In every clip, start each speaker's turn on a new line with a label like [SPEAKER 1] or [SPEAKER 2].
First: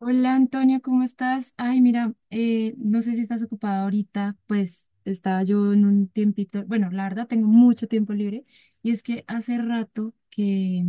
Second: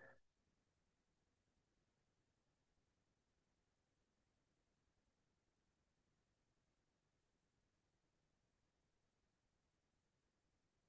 [SPEAKER 1] Hola, Antonio, ¿cómo estás? Ay, mira, no sé si estás ocupada ahorita, pues estaba yo en un tiempito, bueno, la verdad tengo mucho tiempo libre y es que hace rato que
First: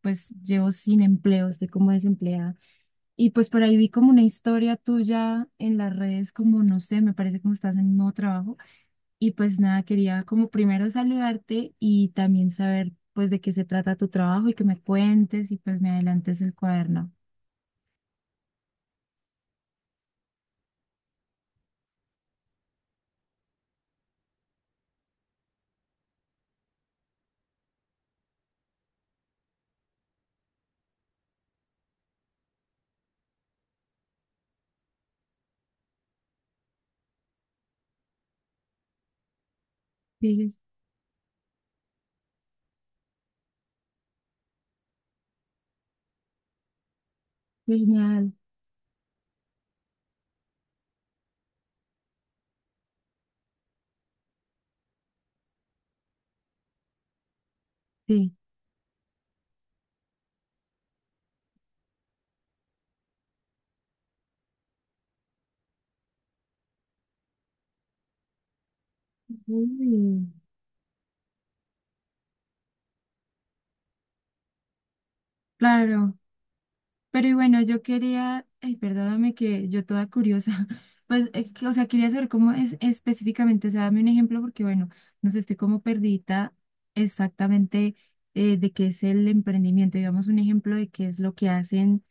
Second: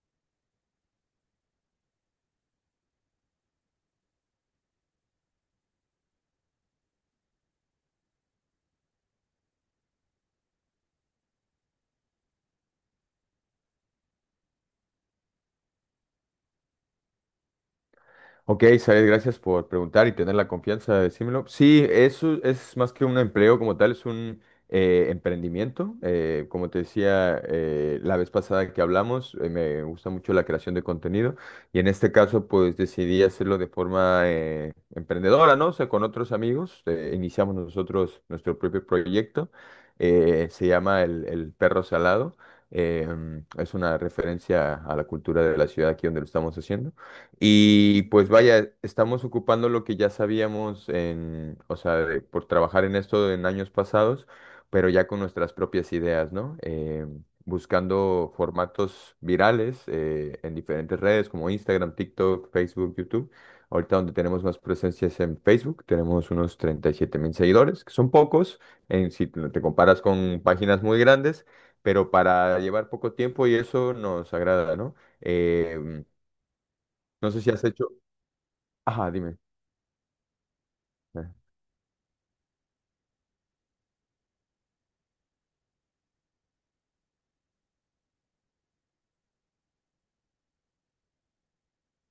[SPEAKER 1] pues llevo sin empleo, estoy como desempleada. Y pues por ahí vi como una historia tuya en las redes, como no sé, me parece como estás en un nuevo trabajo. Y pues nada, quería como primero saludarte y también saber pues de qué se trata tu trabajo y que me cuentes y pues me adelantes el cuaderno.
[SPEAKER 2] Ok, Said, gracias por preguntar y tener la confianza de decírmelo. Sí, eso es más que un empleo como tal, es un emprendimiento. Como te decía la vez pasada que hablamos, me gusta mucho la creación de contenido y en este caso pues decidí hacerlo de forma emprendedora, ¿no? O sea, con otros amigos, iniciamos nosotros nuestro propio proyecto,
[SPEAKER 1] Sí, es
[SPEAKER 2] se llama El Perro Salado. eh, es una referencia a la cultura de la ciudad aquí donde lo estamos haciendo. Y pues
[SPEAKER 1] genial.
[SPEAKER 2] vaya, estamos ocupando lo que ya sabíamos en, o sea, por trabajar en esto en años pasados, pero ya con nuestras propias ideas, ¿no?
[SPEAKER 1] Sí.
[SPEAKER 2] Buscando formatos virales en diferentes redes como Instagram, TikTok, Facebook, YouTube. Ahorita donde tenemos más presencias en Facebook, tenemos unos 37.000 seguidores, que son pocos en, si te comparas
[SPEAKER 1] Mm.
[SPEAKER 2] con páginas muy grandes, pero para llevar poco tiempo y eso nos agrada, ¿no? Eh,
[SPEAKER 1] Claro, pero
[SPEAKER 2] no
[SPEAKER 1] y
[SPEAKER 2] sé si
[SPEAKER 1] bueno,
[SPEAKER 2] has
[SPEAKER 1] yo
[SPEAKER 2] hecho...
[SPEAKER 1] quería, ay,
[SPEAKER 2] Ajá,
[SPEAKER 1] perdóname
[SPEAKER 2] dime.
[SPEAKER 1] que yo toda curiosa,
[SPEAKER 2] Eh.
[SPEAKER 1] pues, es que, o sea, quería saber cómo es específicamente, o sea, dame un ejemplo porque, bueno, no sé, estoy como perdida exactamente de qué es el emprendimiento, digamos un ejemplo de qué es lo que hacen,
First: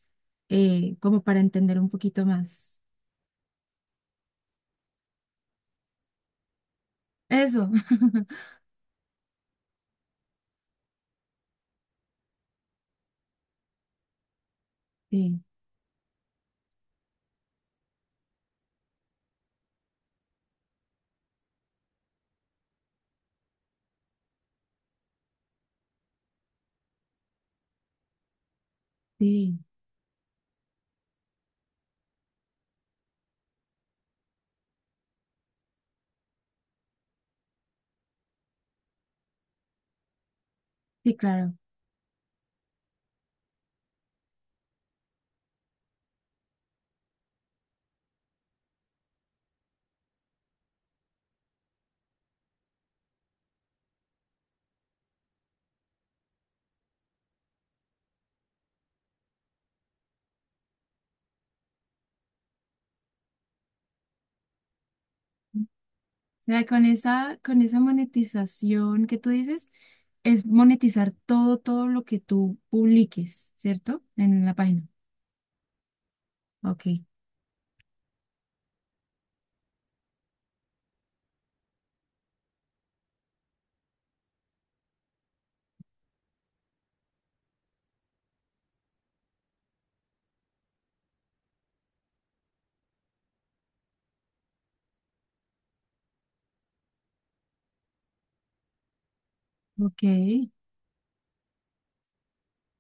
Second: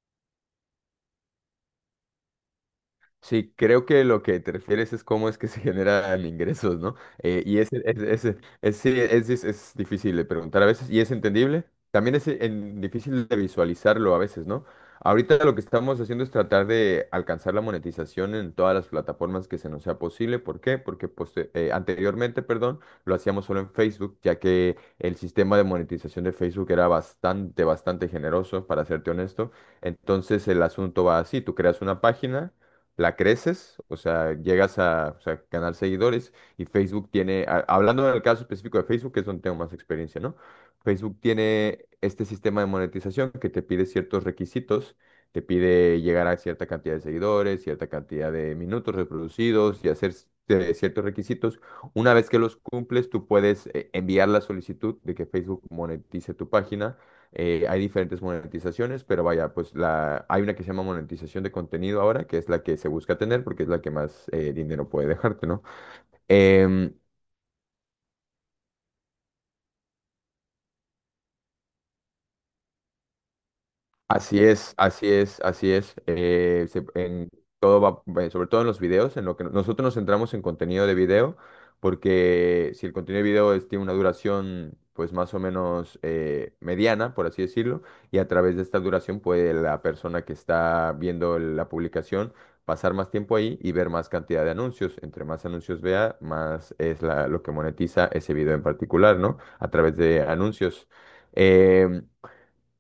[SPEAKER 1] como para entender un poquito más.
[SPEAKER 2] Sí, creo que lo que te refieres es cómo es que se generan ingresos, ¿no?
[SPEAKER 1] Eso.
[SPEAKER 2] Es- sí, es difícil de preguntar a veces y es entendible. También es difícil de visualizarlo a veces, ¿no? Ahorita
[SPEAKER 1] Sí,
[SPEAKER 2] lo que estamos haciendo es tratar de alcanzar la monetización en todas las plataformas que se nos sea posible. ¿Por qué? Porque anteriormente, perdón, lo hacíamos solo en Facebook, ya que el sistema de monetización de Facebook era bastante, bastante generoso, para serte honesto.
[SPEAKER 1] sí,
[SPEAKER 2] Entonces el asunto va así, tú creas una página la creces, o sea, llegas a, o sea, ganar seguidores y Facebook tiene, hablando en el caso específico de Facebook, que es donde tengo más experiencia, ¿no?
[SPEAKER 1] sí,
[SPEAKER 2] Facebook
[SPEAKER 1] claro.
[SPEAKER 2] tiene este sistema de monetización que te pide ciertos requisitos, te pide llegar a cierta cantidad de seguidores, cierta cantidad de minutos reproducidos y hacer ciertos requisitos. Una vez que los cumples, tú puedes enviar la solicitud de que Facebook monetice tu página. Hay diferentes monetizaciones, pero vaya, pues la, hay una que se llama monetización de contenido ahora, que es la que se busca tener porque es la que más dinero puede dejarte, ¿no?
[SPEAKER 1] Sea,
[SPEAKER 2] Em,
[SPEAKER 1] con esa monetización que tú dices, es monetizar todo, todo lo que tú publiques, ¿cierto?
[SPEAKER 2] Así
[SPEAKER 1] En la
[SPEAKER 2] es,
[SPEAKER 1] página.
[SPEAKER 2] así es, así es.
[SPEAKER 1] Ok,
[SPEAKER 2] En sobre todo en los videos, en lo que nosotros nos centramos en contenido de video, porque si el contenido de video tiene una duración, pues más o menos mediana, por así decirlo, y a través de esta duración puede la persona que está viendo la publicación pasar más tiempo ahí y ver más cantidad de anuncios. Entre más anuncios vea, más es lo que monetiza ese video en particular, ¿no? A través
[SPEAKER 1] ok,
[SPEAKER 2] de anuncios. Em,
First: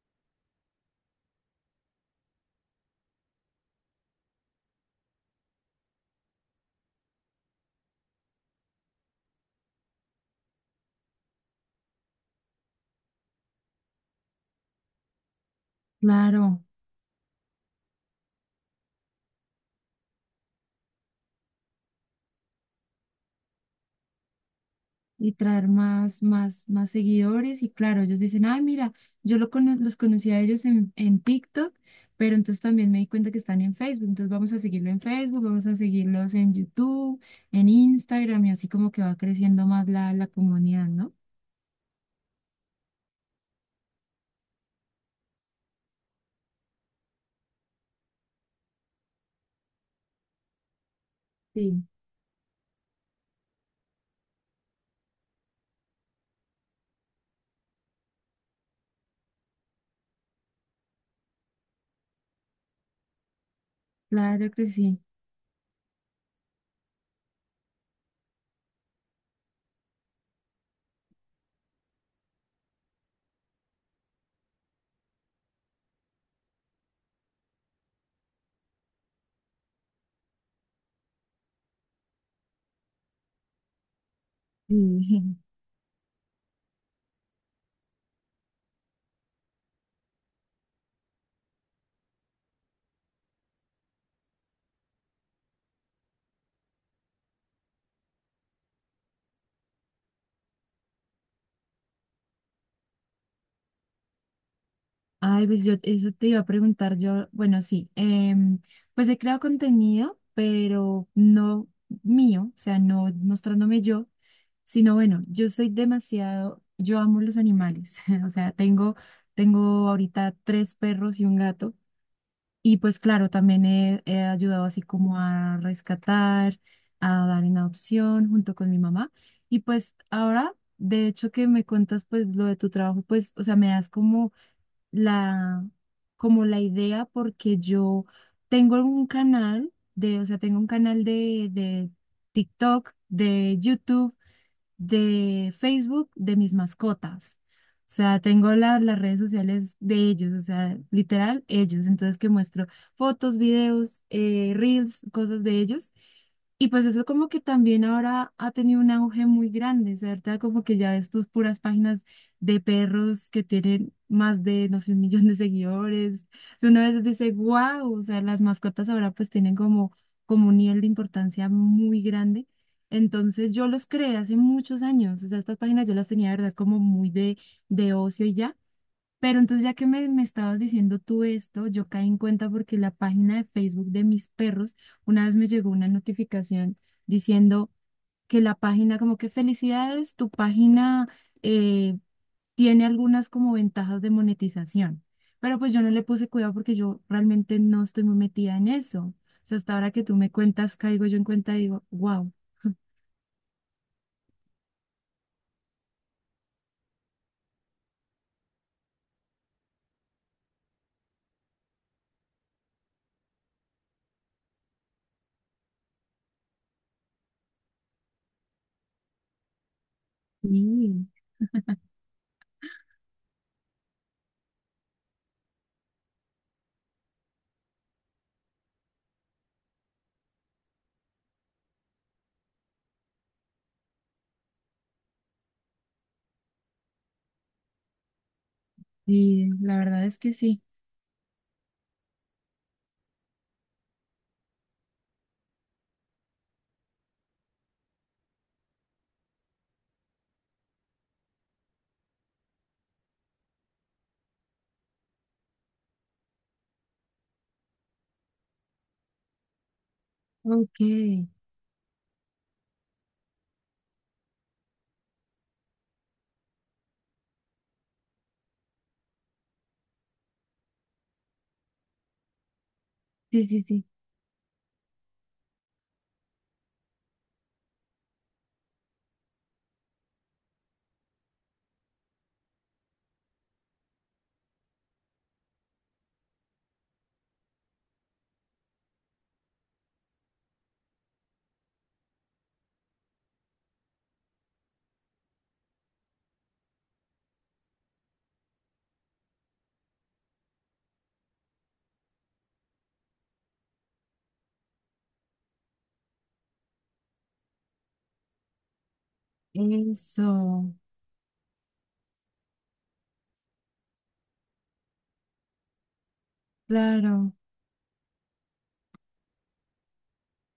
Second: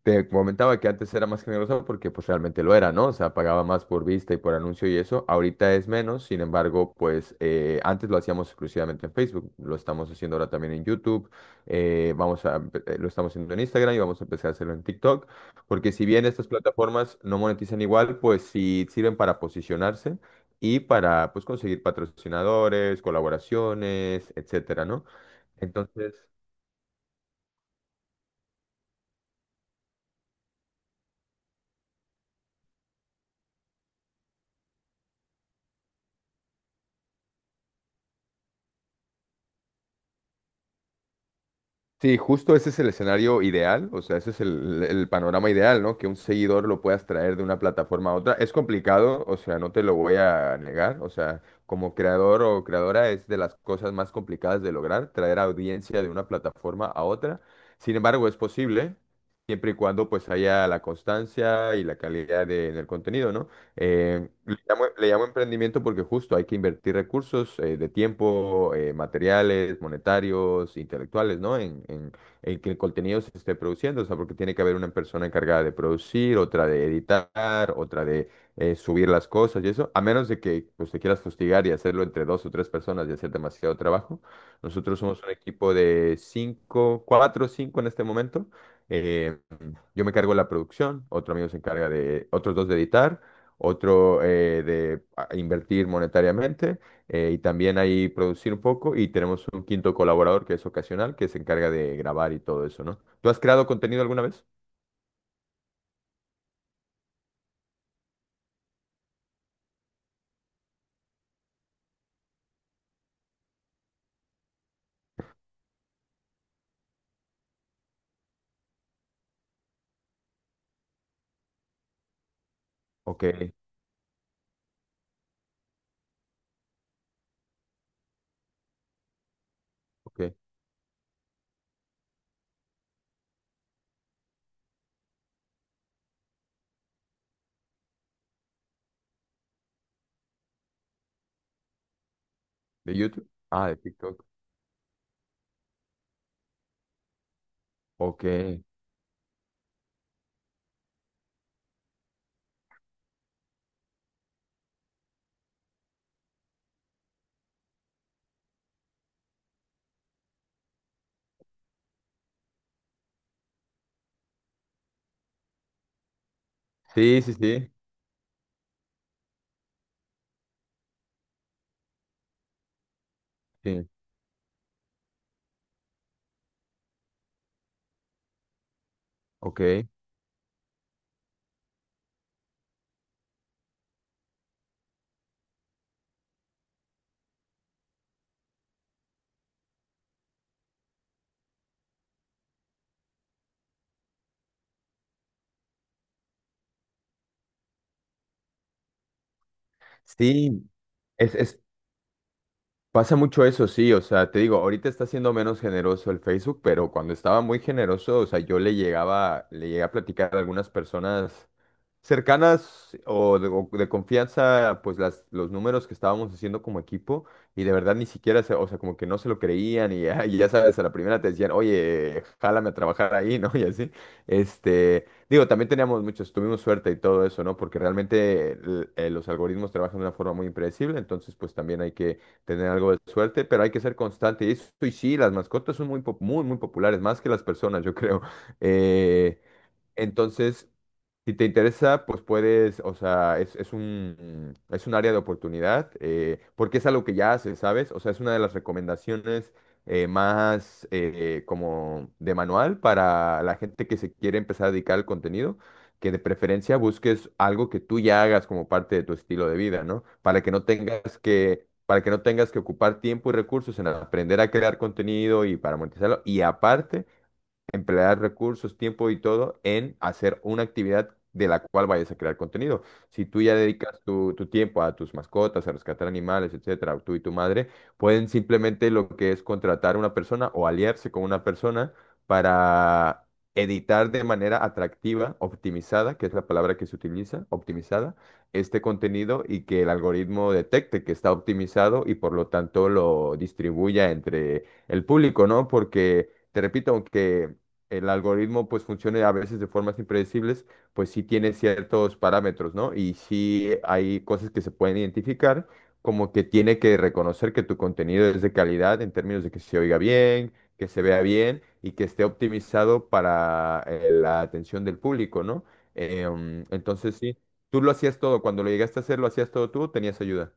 [SPEAKER 2] Te comentaba que antes era más generosa porque pues realmente lo era, ¿no? O sea, pagaba más por vista y por anuncio y eso. Ahorita es menos, sin embargo, pues antes lo hacíamos exclusivamente en Facebook, lo estamos haciendo ahora también en YouTube, lo estamos haciendo en Instagram y vamos a empezar a hacerlo en TikTok, porque si bien estas
[SPEAKER 1] claro.
[SPEAKER 2] plataformas no monetizan igual, pues sí sirven para posicionarse y para pues conseguir patrocinadores, colaboraciones, etcétera, ¿no?
[SPEAKER 1] Y traer más,
[SPEAKER 2] Entonces...
[SPEAKER 1] más, más seguidores. Y claro, ellos dicen, ay, mira, los conocí a ellos en TikTok, pero entonces también me di cuenta que están en Facebook. Entonces vamos a seguirlo en Facebook, vamos a seguirlos en YouTube, en Instagram, y así como que va creciendo más la, la comunidad, ¿no?
[SPEAKER 2] Sí, justo ese es el escenario ideal, o sea, ese es el panorama ideal, ¿no? Que un seguidor lo puedas traer de una plataforma a otra. Es complicado, o sea, no te lo voy a negar, o sea,
[SPEAKER 1] Sí,
[SPEAKER 2] como creador o creadora es de las cosas más complicadas de lograr, traer audiencia de una plataforma a otra. Sin embargo, es posible, siempre y cuando pues haya la constancia y la calidad en el contenido, ¿no?
[SPEAKER 1] claro
[SPEAKER 2] Le
[SPEAKER 1] que
[SPEAKER 2] llamo,
[SPEAKER 1] sí.
[SPEAKER 2] le llamo emprendimiento porque justo hay que invertir recursos de tiempo, materiales, monetarios, intelectuales, ¿no? En que el contenido se esté produciendo, o sea, porque tiene que haber una persona encargada de producir, otra de editar, otra de subir las cosas y eso, a menos de que pues, te quieras fustigar y hacerlo entre dos o tres personas y hacer demasiado trabajo. Nosotros somos un
[SPEAKER 1] Sí.
[SPEAKER 2] equipo de cinco, cuatro o cinco en este momento. Eh, yo me encargo de la producción, otro amigo se encarga de, otros dos de editar, otro invertir monetariamente y también ahí producir un poco y tenemos un quinto colaborador que es ocasional que se encarga de grabar y todo eso, ¿no? ¿Tú has creado contenido alguna vez?
[SPEAKER 1] Ay, pues yo eso te iba a preguntar yo, bueno, sí, pues he creado contenido, pero no mío, o sea, no mostrándome yo, sino bueno, yo soy demasiado, yo amo los animales, o sea, tengo, tengo ahorita 3 perros y un gato, y pues
[SPEAKER 2] Ok,
[SPEAKER 1] claro, también he, he ayudado así como a rescatar, a dar en adopción junto con mi mamá, y pues
[SPEAKER 2] ok.
[SPEAKER 1] ahora, de hecho que me cuentas pues lo de tu trabajo, pues, o sea, me das la, como la idea porque yo tengo un canal de, o sea, tengo un canal de TikTok,
[SPEAKER 2] ¿De YouTube?
[SPEAKER 1] de
[SPEAKER 2] Ah, de
[SPEAKER 1] YouTube,
[SPEAKER 2] TikTok.
[SPEAKER 1] de Facebook de mis mascotas. O sea,
[SPEAKER 2] Ok.
[SPEAKER 1] tengo las redes sociales de ellos, o sea, literal, ellos. Entonces, que muestro fotos, videos, reels, cosas de ellos. Y pues eso como que también ahora ha tenido un auge muy grande, ¿cierto? Como que ya ves tus puras páginas de perros que tienen más de, no sé, 1 millón de seguidores. O sea, uno a veces
[SPEAKER 2] Sí,
[SPEAKER 1] dice,
[SPEAKER 2] sí, sí.
[SPEAKER 1] wow, o sea, las mascotas ahora pues tienen como, como un nivel de importancia muy grande. Entonces yo los
[SPEAKER 2] Sí,
[SPEAKER 1] creé hace muchos años, o sea, estas páginas yo las tenía, de verdad, como muy de ocio y ya. Pero entonces ya que
[SPEAKER 2] ok.
[SPEAKER 1] me estabas diciendo tú esto, yo caí en cuenta porque la página de Facebook de mis perros, una vez me llegó una notificación diciendo que la página, como que felicidades, tu página eh, tiene algunas como ventajas de monetización. Pero pues yo no le puse cuidado porque yo realmente no estoy muy metida en eso. O sea, hasta ahora que tú me
[SPEAKER 2] Sí,
[SPEAKER 1] cuentas, caigo yo en cuenta
[SPEAKER 2] es
[SPEAKER 1] y digo, wow.
[SPEAKER 2] Pasa mucho eso, sí, o sea, te digo, ahorita está siendo menos generoso el Facebook, pero cuando estaba muy generoso, o sea, yo le llegaba, le llegué a platicar a algunas personas cercanas o de confianza, pues las, los números que estábamos haciendo como equipo, y de verdad ni siquiera, se, o sea, como que no se lo creían, y, y ya sabes, a la
[SPEAKER 1] Sí.
[SPEAKER 2] primera te decían, oye, jálame a trabajar ahí, ¿no? Y así, este, digo, también teníamos muchos, tuvimos suerte y todo eso, ¿no? Porque realmente los algoritmos trabajan de una forma muy impredecible, entonces, pues también hay que tener algo de suerte, pero hay que ser constante. Y eso, y sí, las mascotas son muy, muy, muy populares, más que las personas, yo creo. Eh,
[SPEAKER 1] Sí, la verdad es que sí.
[SPEAKER 2] entonces, si te interesa, pues puedes, o sea, es un área de oportunidad, porque es algo que ya haces, ¿sabes? O sea, es una de las recomendaciones más como de manual para la gente que se quiere empezar a dedicar al contenido, que de preferencia busques algo que tú ya hagas como parte de tu estilo de vida, ¿no? Para que no
[SPEAKER 1] Ok,
[SPEAKER 2] tengas
[SPEAKER 1] sí,
[SPEAKER 2] que, para que no tengas que ocupar tiempo y recursos en aprender a crear contenido y para monetizarlo. Y aparte emplear recursos, tiempo y todo en hacer una actividad de la cual vayas a crear contenido. Si tú ya
[SPEAKER 1] sí, sí.
[SPEAKER 2] dedicas tu tiempo a tus mascotas, a rescatar animales, etcétera, tú y tu madre, pueden simplemente lo que es contratar a una persona o aliarse con una persona para editar de manera atractiva, optimizada, que es la palabra que se utiliza, optimizada, este contenido y que el algoritmo detecte que está optimizado y por lo tanto lo distribuya entre el público, ¿no? Porque, te repito, aunque el algoritmo pues funcione a veces de formas impredecibles, pues sí tiene ciertos parámetros, ¿no? Y sí hay cosas que se pueden identificar, como que tiene que reconocer que tu contenido es de calidad en términos de que se oiga bien,
[SPEAKER 1] Eso,
[SPEAKER 2] que se vea bien y que esté optimizado para la atención del público, ¿no? Entonces
[SPEAKER 1] claro.
[SPEAKER 2] sí, tú lo hacías todo, cuando lo llegaste a hacer, lo hacías todo tú, tenías ayuda.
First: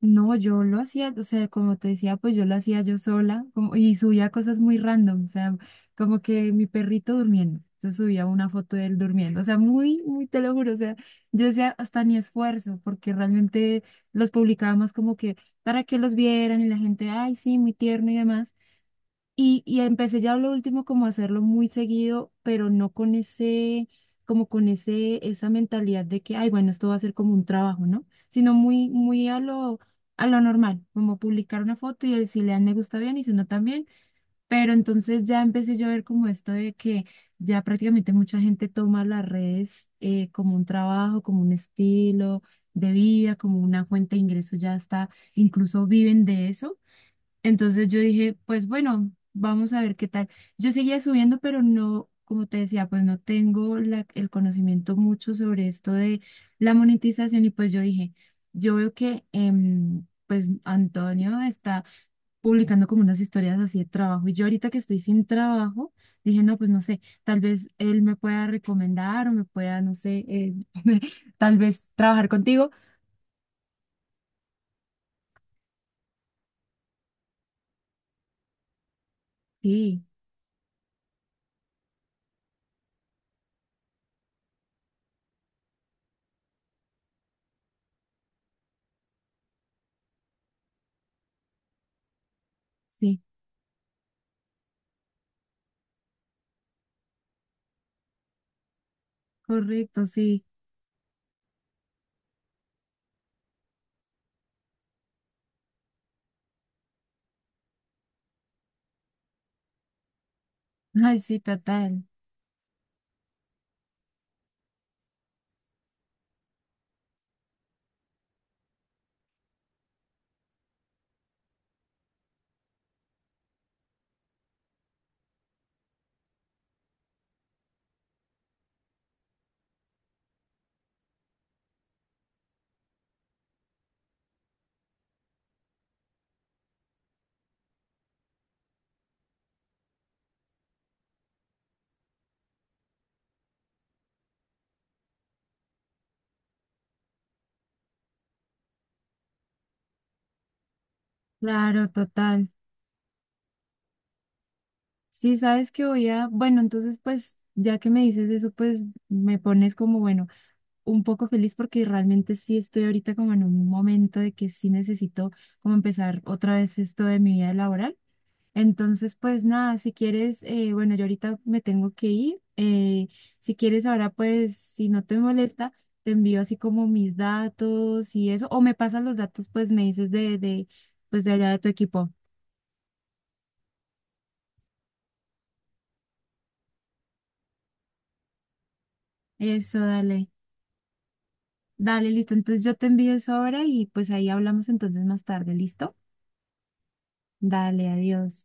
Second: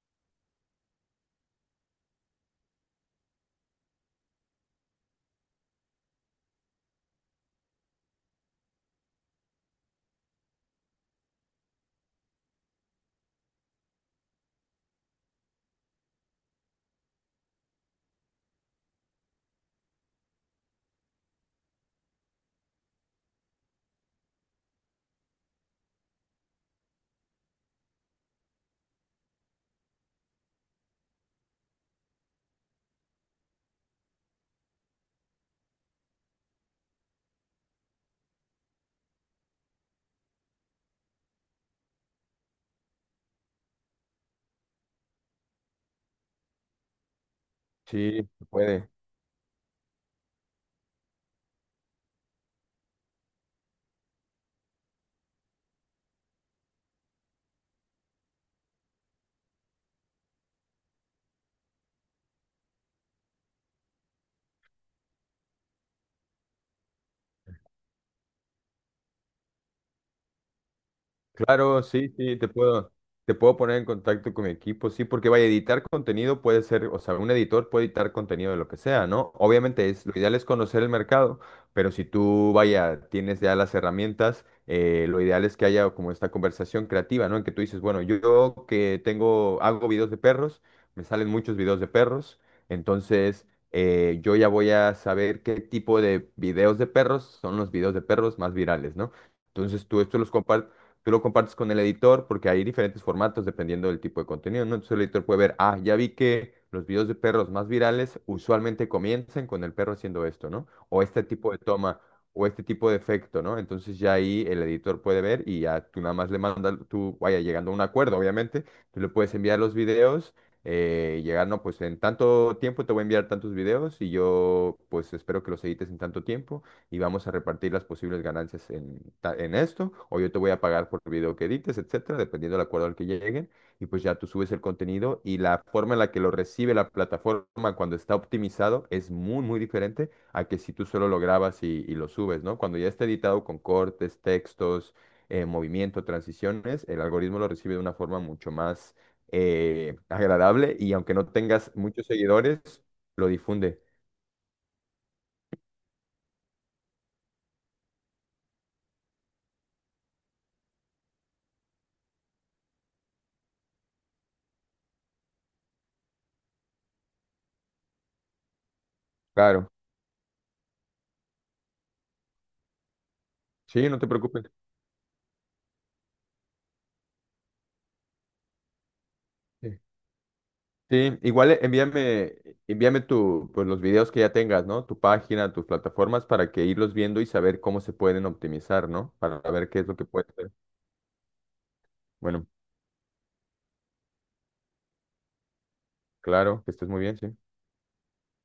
[SPEAKER 1] No, yo lo hacía, o sea, como te decía, pues yo lo hacía yo sola como, y subía cosas muy random, o sea, como que mi perrito durmiendo. Entonces subía una foto de él durmiendo, o sea, muy, muy, te lo juro, o sea, yo decía hasta ni esfuerzo, porque realmente los publicábamos como que para que los vieran y la gente, ay, sí, muy tierno y demás. Y empecé ya lo último como a hacerlo muy seguido, pero no con ese, como con ese, esa mentalidad de que, ay, bueno, esto va a ser como un trabajo, ¿no? Sino muy, muy a lo normal, como publicar una foto y si le dan me gusta bien y si no también. Pero entonces ya empecé yo a ver como esto de que ya prácticamente mucha gente toma las redes como un trabajo, como un estilo de vida, como una fuente de ingresos, ya está, incluso viven de eso. Entonces yo
[SPEAKER 2] Sí,
[SPEAKER 1] dije,
[SPEAKER 2] se
[SPEAKER 1] pues
[SPEAKER 2] puede.
[SPEAKER 1] bueno, vamos a ver qué tal. Yo seguía subiendo, pero no, como te decía, pues no tengo el conocimiento mucho sobre esto de la monetización y pues yo dije, yo veo que pues Antonio está publicando como unas historias así de trabajo y yo ahorita que estoy sin trabajo, dije, no, pues no sé, tal vez él me pueda recomendar o me pueda, no sé, tal
[SPEAKER 2] Claro,
[SPEAKER 1] vez
[SPEAKER 2] sí,
[SPEAKER 1] trabajar
[SPEAKER 2] sí,
[SPEAKER 1] contigo.
[SPEAKER 2] te puedo poner en contacto con mi equipo, sí, porque vaya, editar contenido puede ser, o sea, un editor puede editar contenido de lo que sea, ¿no? Obviamente
[SPEAKER 1] Sí,
[SPEAKER 2] es, lo ideal es conocer el mercado, pero si tú, vaya, tienes ya las herramientas, lo ideal es que haya como esta conversación creativa, ¿no? En que tú dices, bueno, yo que tengo, hago videos de perros, me salen muchos videos de perros,
[SPEAKER 1] sí,
[SPEAKER 2] entonces yo ya voy a saber qué tipo de videos de perros son los videos de perros más virales, ¿no? Entonces tú
[SPEAKER 1] correcto,
[SPEAKER 2] esto los
[SPEAKER 1] sí.
[SPEAKER 2] compartes Tú lo compartes con el editor porque hay diferentes formatos dependiendo del tipo de contenido, ¿no? Entonces el editor puede ver, ah, ya vi que los videos de perros más virales usualmente comienzan con el perro haciendo esto, ¿no? O
[SPEAKER 1] Ay,
[SPEAKER 2] este
[SPEAKER 1] sí,
[SPEAKER 2] tipo de toma,
[SPEAKER 1] total.
[SPEAKER 2] o este tipo de efecto, ¿no? Entonces ya ahí el editor puede ver y ya tú nada más le mandas, tú, vaya, llegando a un acuerdo, obviamente, tú le puedes enviar los videos llegar, no, pues en tanto tiempo te voy a enviar tantos videos y yo pues espero que los edites en tanto tiempo y vamos a repartir las posibles ganancias en, en esto, o yo te voy a pagar por el video que edites, etcétera, dependiendo del acuerdo al que lleguen, y pues ya tú subes el contenido y la forma en la que lo recibe la plataforma cuando está optimizado es muy, muy diferente a que si tú solo lo grabas y lo subes, ¿no? Cuando ya está editado con cortes, textos, movimiento, transiciones, el algoritmo lo recibe de una forma mucho más agradable y aunque no tengas
[SPEAKER 1] Claro,
[SPEAKER 2] muchos
[SPEAKER 1] total.
[SPEAKER 2] seguidores, lo difunde.
[SPEAKER 1] Sí, sabes que voy a, bueno, entonces pues ya que me dices eso, pues me pones como, bueno, un poco feliz porque realmente sí estoy ahorita como en un momento de que sí necesito como empezar otra vez esto de mi vida laboral. Entonces, pues
[SPEAKER 2] Claro.
[SPEAKER 1] nada, si quieres, bueno, yo ahorita me tengo que ir. Si quieres
[SPEAKER 2] Sí, no te
[SPEAKER 1] ahora,
[SPEAKER 2] preocupes.
[SPEAKER 1] pues si no te molesta, te envío así como mis datos y eso, o me pasas los datos, pues
[SPEAKER 2] Sí.
[SPEAKER 1] me dices de,
[SPEAKER 2] Sí,
[SPEAKER 1] pues de allá
[SPEAKER 2] igual
[SPEAKER 1] de tu equipo.
[SPEAKER 2] envíame tu, pues los videos que ya tengas, ¿no? Tu página, tus plataformas para que irlos viendo y saber cómo se pueden optimizar, ¿no? Para ver
[SPEAKER 1] Eso,
[SPEAKER 2] qué es lo que puede
[SPEAKER 1] dale.
[SPEAKER 2] ser.
[SPEAKER 1] Dale, listo.
[SPEAKER 2] Bueno,
[SPEAKER 1] Entonces yo te envío eso ahora y pues ahí hablamos entonces más tarde, ¿listo?
[SPEAKER 2] claro, que estés muy bien, sí.
[SPEAKER 1] Dale, adiós.